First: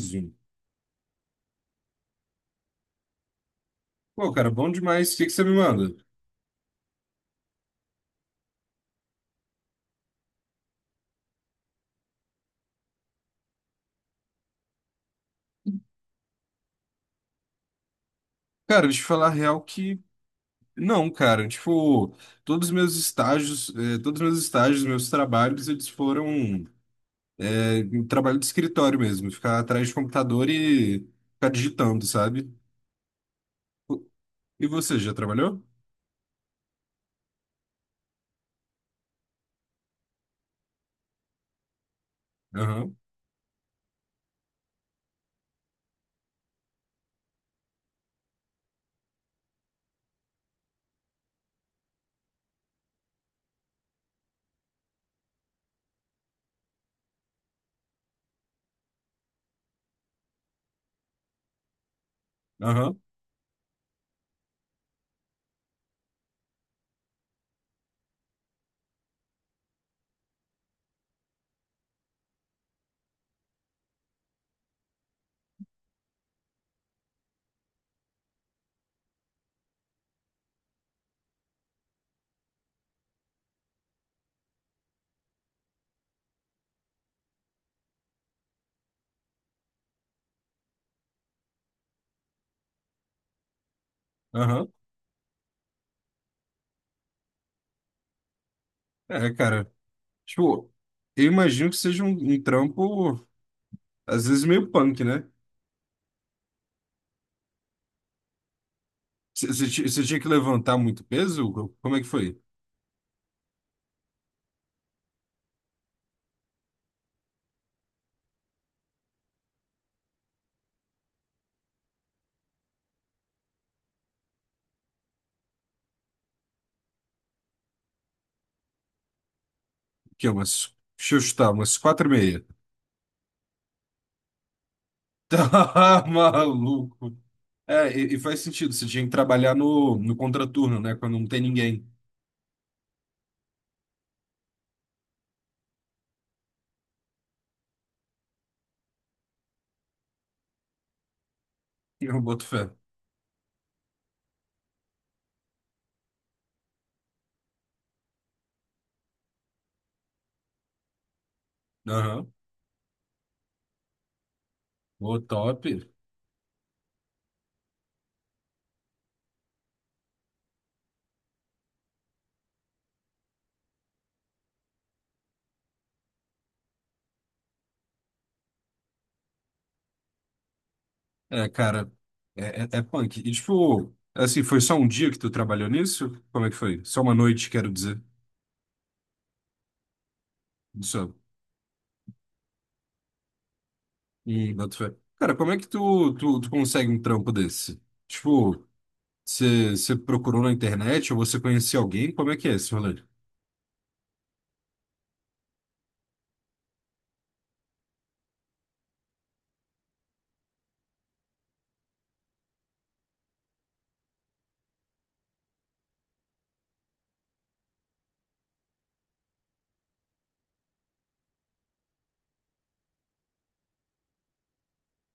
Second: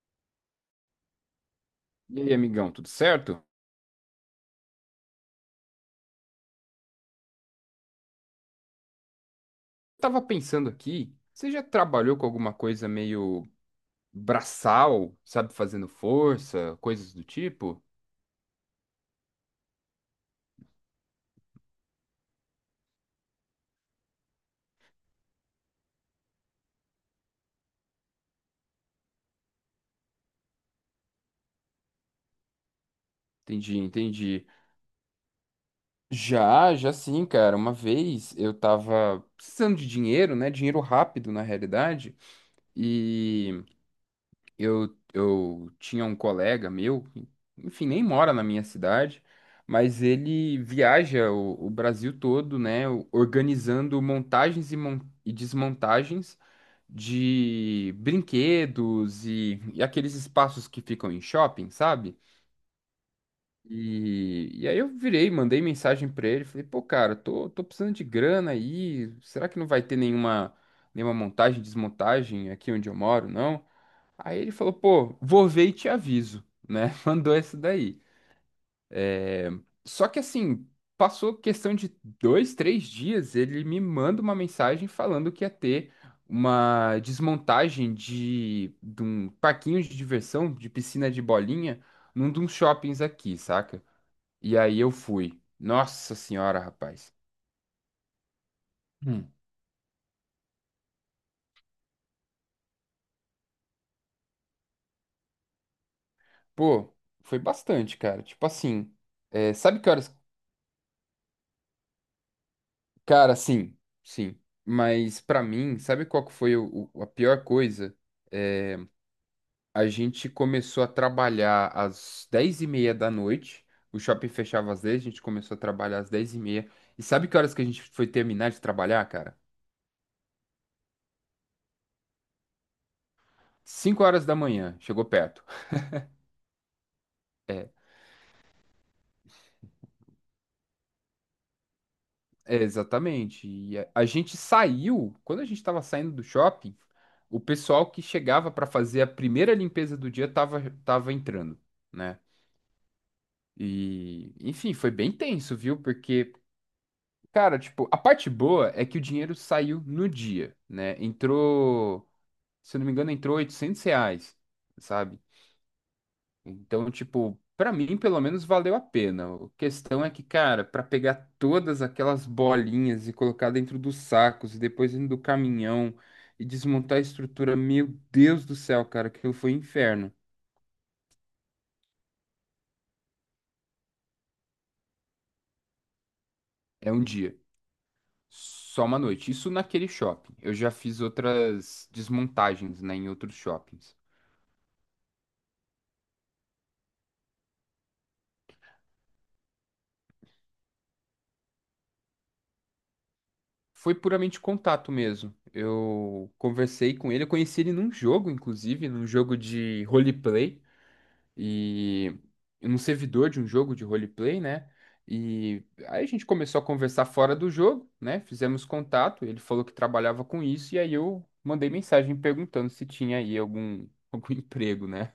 Zoom. E aí, amigão, tudo certo? Pô, cara, bom demais. O que que você me manda? Tava pensando aqui, você já trabalhou com alguma coisa meio braçal, sabe, fazendo força, coisas do tipo? Cara, deixa eu falar a real que não, cara. Tipo, todos os meus estágios, meus trabalhos, eles foram em trabalho de escritório mesmo, ficar atrás de computador e ficar digitando, sabe? Entendi, entendi. E você já trabalhou? Já, já sim, cara. Uma vez eu tava precisando de dinheiro, né? Dinheiro rápido, na realidade. Aham, E eu tinha um colega meu, enfim, nem mora na minha cidade, mas ele viaja o Brasil todo, né, organizando montagens e desmontagens de brinquedos e aqueles espaços que ficam em shopping, sabe? aham, E aí eu virei, mandei mensagem pra ele, falei, pô, cara, tô precisando de grana aí, será que não vai ter nenhuma montagem, desmontagem aqui onde eu moro, não? Aí ele falou, pô, vou ver e te aviso, né? Mandou essa daí. É. Só que assim, passou questão de dois, três dias, ele me manda uma mensagem falando que ia ter uma desmontagem de um parquinho de diversão, de piscina de bolinha, num de uns shoppings aqui, saca? E aham. aí eu fui. Nossa senhora, rapaz. Hum. É, cara. Tipo, eu imagino que seja um trampo, às vezes meio punk, né? Pô, foi bastante, cara. Tipo assim, Você é, você sabe ti- que você horas. tinha que levantar muito peso? Como é que foi? Cara, sim, sim. Mas pra mim, sabe qual que foi a pior coisa? É, a gente começou a trabalhar às 22h30. O shopping fechava às 22h. A gente começou a trabalhar às dez e meia. E sabe que horas que a gente foi terminar de trabalhar, cara? Que é umas. Deixa eu chutar, umas 4:30. 5h da manhã, chegou perto. Tá maluco. É, e faz sentido. Você tinha que trabalhar no contraturno, né? Quando não tem ninguém. É, exatamente. E a gente saiu, quando a gente estava saindo do shopping, o pessoal que chegava para fazer a primeira limpeza do dia tava entrando. Né? Eu boto fé. E, enfim, foi bem tenso, viu? Porque, cara, tipo, a parte boa é que o dinheiro saiu no dia, né? Entrou, Aham. se eu não me engano, entrou R$ 800, sabe? Ô, top. Então, tipo, pra mim, pelo menos, valeu a pena. A questão é que, cara, pra pegar todas aquelas bolinhas e colocar dentro dos sacos e depois dentro do caminhão e desmontar a estrutura, meu Deus do céu, cara, aquilo foi um inferno. É, cara, é punk. E, tipo, assim, foi só um dia que tu trabalhou nisso? Como é que foi? É Só um uma dia. noite, quero dizer. Só uma noite. Isso naquele shopping. Eu já fiz Só. outras desmontagens, né, em outros shoppings. E boto fé. Cara, como é que tu consegue um trampo desse? Tipo, você procurou na internet ou você conhecia alguém? Como é que é esse rolê? Foi puramente contato mesmo. Eu conversei com ele, eu conheci ele num jogo, inclusive, num jogo de roleplay e num servidor de um jogo de roleplay, né? E aí a gente começou a conversar fora do jogo, né? Fizemos contato, ele falou que trabalhava com isso e aí eu mandei mensagem perguntando se tinha aí algum algum emprego, né?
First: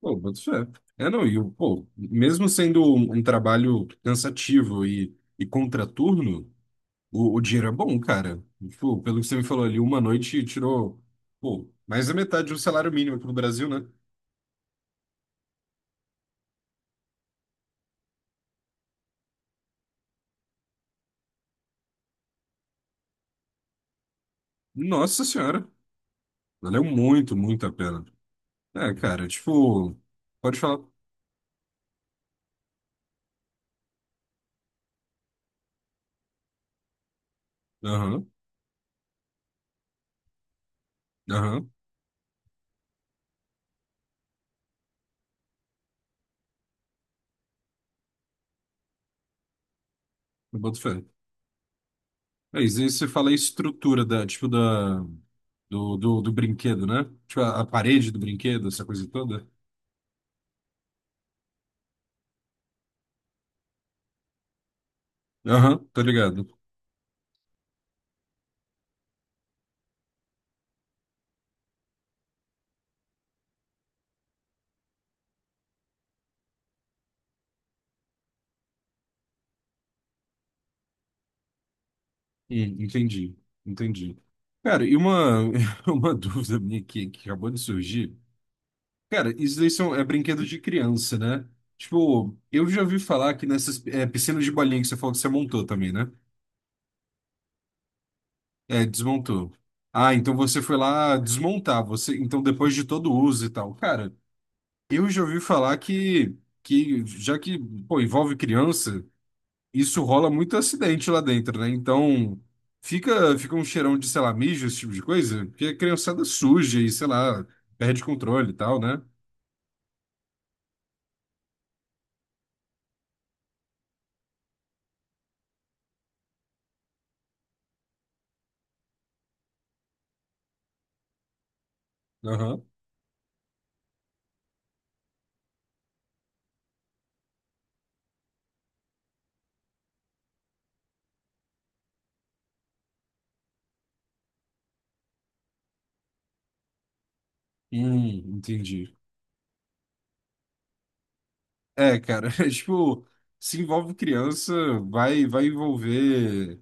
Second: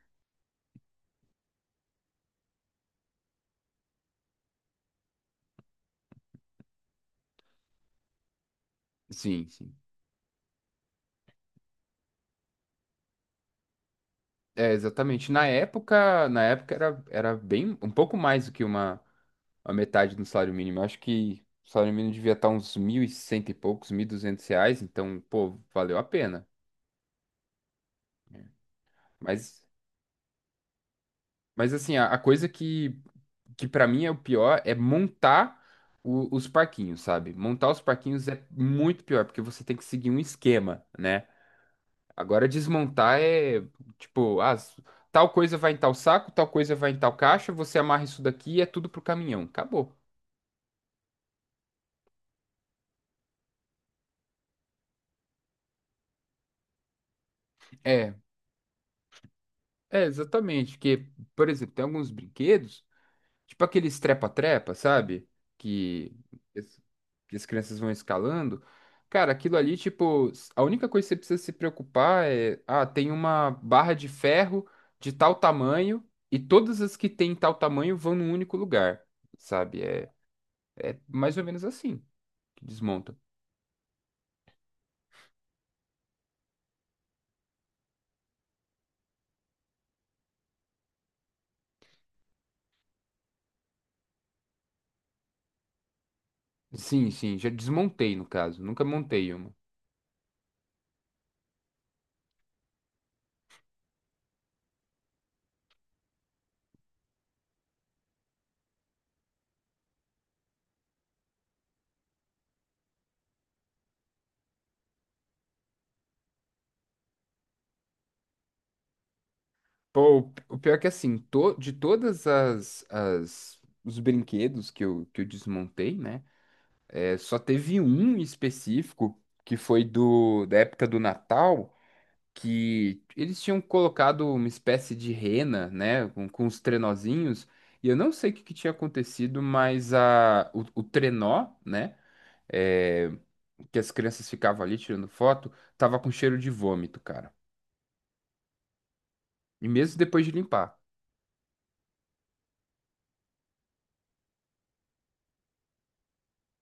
Pô, boto fé. É, não, e o, pô, mesmo sendo um trabalho cansativo e contraturno, o dinheiro é bom, cara. Tipo, pelo que você me Sim, falou sim. ali, uma noite tirou, pô, mais da metade do salário mínimo aqui no Brasil, né? É, exatamente. Na época era bem, um pouco mais do que a metade do salário mínimo. Eu acho que o salário mínimo devia estar uns mil e cento e poucos, R$ 1.200, então, Nossa pô, senhora, valeu a pena. valeu muito, muito a pena. É, cara, Mas, tipo, pode falar. mas assim, a coisa que para mim é o pior é montar os parquinhos, sabe? Montar os parquinhos Aham, é muito pior, porque você tem que seguir um esquema, né? aham, Agora desmontar é tipo, ah, tal coisa vai em tal saco, tal coisa vai em tal caixa, você amarra isso daqui e é tudo pro caminhão. Acabou. eu boto fé. É, isso aí você fala a estrutura da, tipo, da, do brinquedo, né? Tipo, a parede É, do brinquedo, essa coisa toda. é exatamente, que, por exemplo, tem alguns brinquedos, tipo aqueles trepa-trepa, sabe? Aham, tô Que, ligado. as- que as crianças vão escalando. Cara, aquilo ali, tipo, a única coisa que você precisa se preocupar é, ah, tem uma barra de ferro de tal tamanho e todas as que tem tal tamanho vão num único lugar, sabe? É, é mais ou menos assim. Que desmonta. Entendi, entendi. Cara, e uma, uma dúvida minha aqui que acabou de surgir. Cara, isso daí são, é brinquedo de criança, né? Tipo, eu já ouvi falar que nessas piscinas de bolinha que você falou que você montou também, né? Sim, sim, já desmontei no caso, nunca É, montei desmontou. uma. Ah, então você foi lá desmontar, você, então depois de todo o uso e tal. Cara, eu já ouvi falar que, já que, pô, envolve criança, isso rola muito acidente lá dentro, né? Então, fica um cheirão de, sei lá, mijo, esse tipo de coisa, porque a criançada suja e, sei lá, perde controle e tal, né? Pô, o pior é que assim, de todas os brinquedos que eu desmontei, né? É, só teve um específico que foi do da época do Natal, Aham. que eles tinham colocado uma espécie de rena, né, com os trenozinhos, e eu não sei o que, que tinha acontecido, mas o trenó, né, é, que as crianças ficavam ali tirando foto, tava com cheiro de vômito, cara. Entendi. E mesmo depois de limpar. É, cara, é tipo, se envolve criança, vai envolver.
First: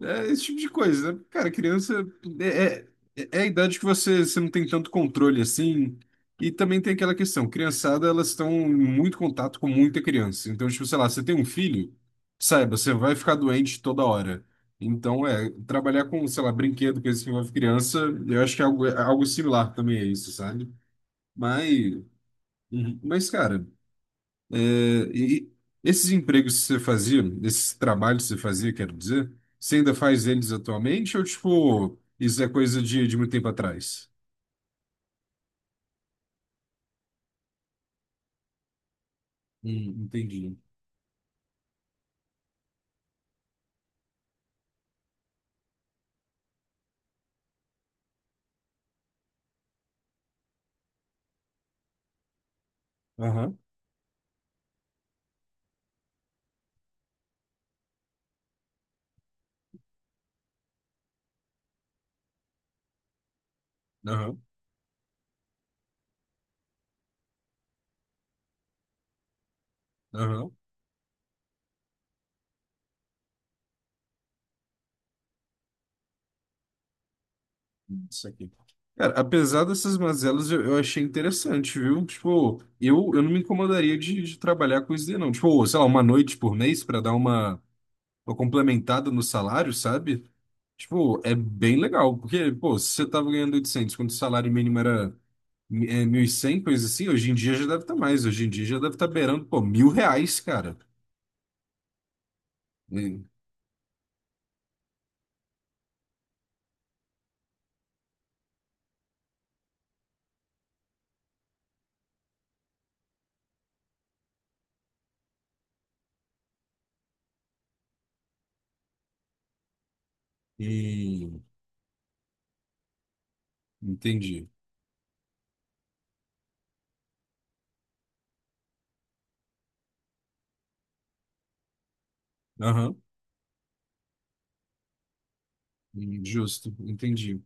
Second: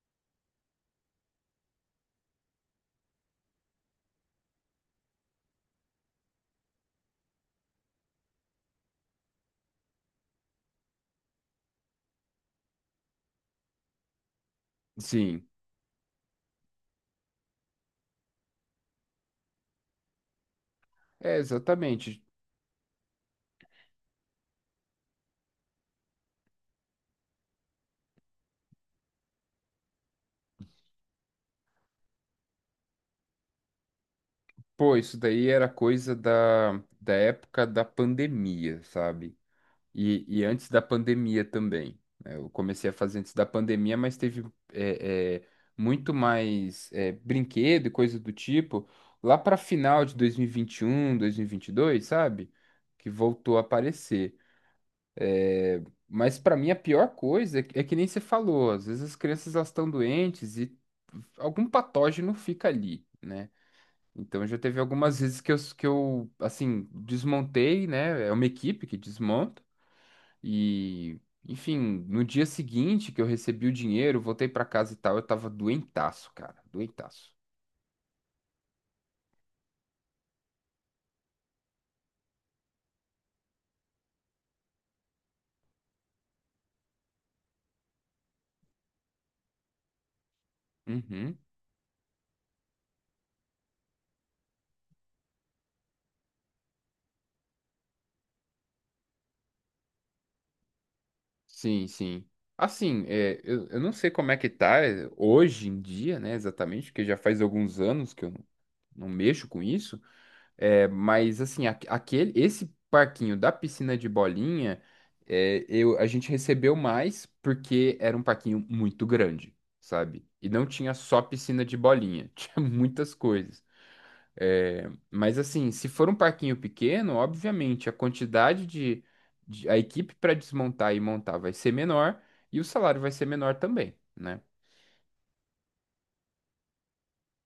É esse tipo de coisa, né? Cara, criança é, é a idade que você não tem tanto controle assim. E também tem aquela questão, criançada, elas estão em muito contato com muita criança. Então, tipo, sei lá, você tem um filho, saiba, você vai ficar doente toda hora. Então, Sim, é, trabalhar com, sei lá, brinquedo, coisa que envolve criança, eu acho que é algo similar também a isso, sabe? é Mas, exatamente. uhum. Mas, cara. É, e esses empregos que você fazia, esses trabalhos que você fazia, quero dizer, você ainda faz eles atualmente ou, tipo, isso é coisa de muito tempo atrás? Pô, isso daí era coisa da época da pandemia, sabe? E Entendi. antes da pandemia também. Né? Eu comecei a fazer antes da pandemia, mas teve é, é, muito mais brinquedo e coisa do tipo lá para final de dois mil e vinte e um, dois mil e vinte um e dois sabe? Que voltou Aham. a aparecer. Mas para mim a pior coisa é que nem você falou, às vezes as crianças elas estão doentes e algum patógeno fica ali, né? Aham, Então já teve algumas vezes que que eu assim, desmontei, né? É uma equipe que desmonta aham, e, enfim, no dia seguinte que eu recebi o dinheiro, voltei para casa e tal, eu tava doentaço, cara, doentaço. isso aqui. Cara, apesar dessas mazelas, eu achei interessante, viu? Tipo, eu não me incomodaria de trabalhar com isso daí, não. Tipo, sei lá, uma noite por mês para dar uma, complementada no salário, sabe? Tipo, é Uhum. bem legal, porque, pô, se você tava ganhando 800 quando o salário mínimo era 1.100 coisa assim, hoje em dia já deve estar mais, hoje em dia já deve estar beirando, pô, R$ 1.000, cara. Sim, sim. Assim, E, eu não sei como é que tá hoje em dia, né, exatamente, porque já faz alguns anos que eu não mexo com isso, mas assim, esse parquinho da piscina de bolinha, a gente recebeu mais porque era um parquinho muito grande, sabe? E não tinha só e- piscina de bolinha, tinha muitas coisas. Entendi. É, mas assim, se for um parquinho pequeno, obviamente a quantidade a equipe para desmontar e montar vai ser menor e o Aham, salário vai ser menor também, né? justo, entendi.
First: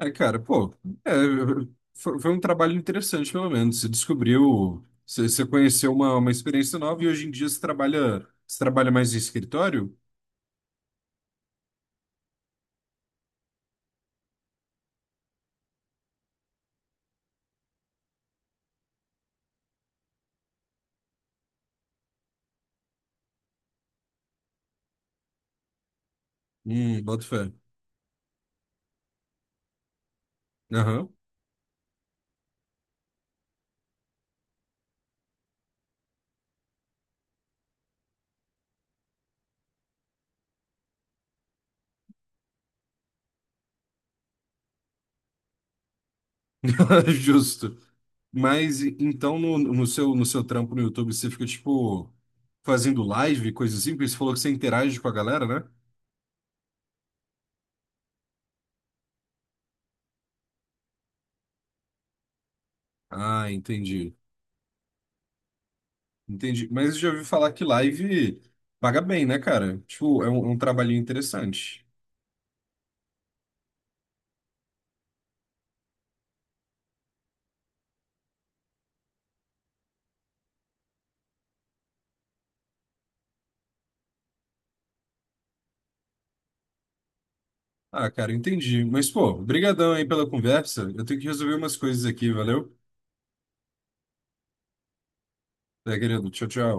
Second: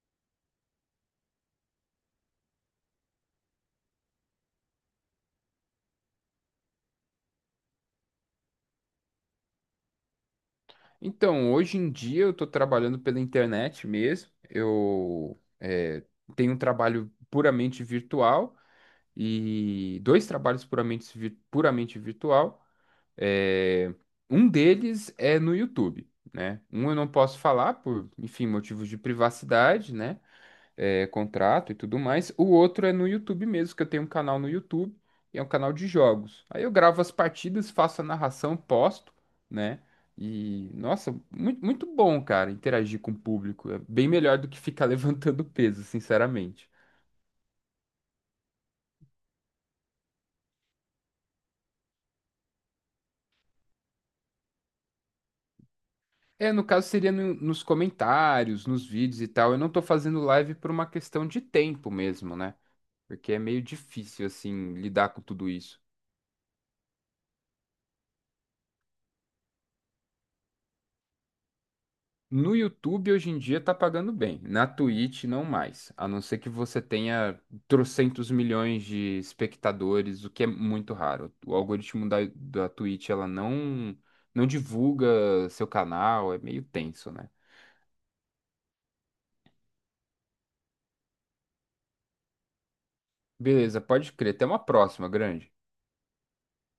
É, cara, pô, é, foi um trabalho interessante, pelo menos. Você descobriu, você conheceu uma experiência nova e hoje em dia você trabalha, mais em escritório? Então, hoje em dia eu estou trabalhando pela internet mesmo. Eu tenho um trabalho puramente virtual e dois trabalhos puramente virtual. É, um deles é no YouTube, né? Um eu não Boto posso fé. falar por, enfim, motivos de privacidade, né? Aham. Contrato e tudo mais. O outro é no YouTube mesmo, que eu tenho um canal no YouTube, e é um canal de jogos. Aí eu gravo as partidas, faço a narração, posto, né? E, nossa, muito, muito bom, cara, interagir com o público. É bem melhor do que ficar levantando peso, sinceramente. Justo. Mas então no, no seu trampo no YouTube você fica tipo fazendo live, coisa assim, porque você falou que você interage com a galera, né? É, no caso seria nos comentários, nos vídeos e tal. Eu não tô fazendo live por uma questão de tempo mesmo, né? Porque é Ah, meio entendi. difícil, assim, lidar com tudo isso. Entendi. Mas eu já ouvi falar que live paga bem, né, cara? Tipo, é um, trabalhinho interessante. No YouTube hoje em dia tá pagando bem, na Twitch não mais, a não ser que você tenha trocentos milhões de espectadores, o que é muito raro. O algoritmo da Twitch ela não divulga seu canal, é meio tenso, né? Ah, cara, entendi. Mas pô, brigadão aí pela conversa. Eu tenho que resolver umas coisas aqui, valeu? Beleza, pode crer. Até uma próxima, grande. Tá, querido. Tchau, tchau.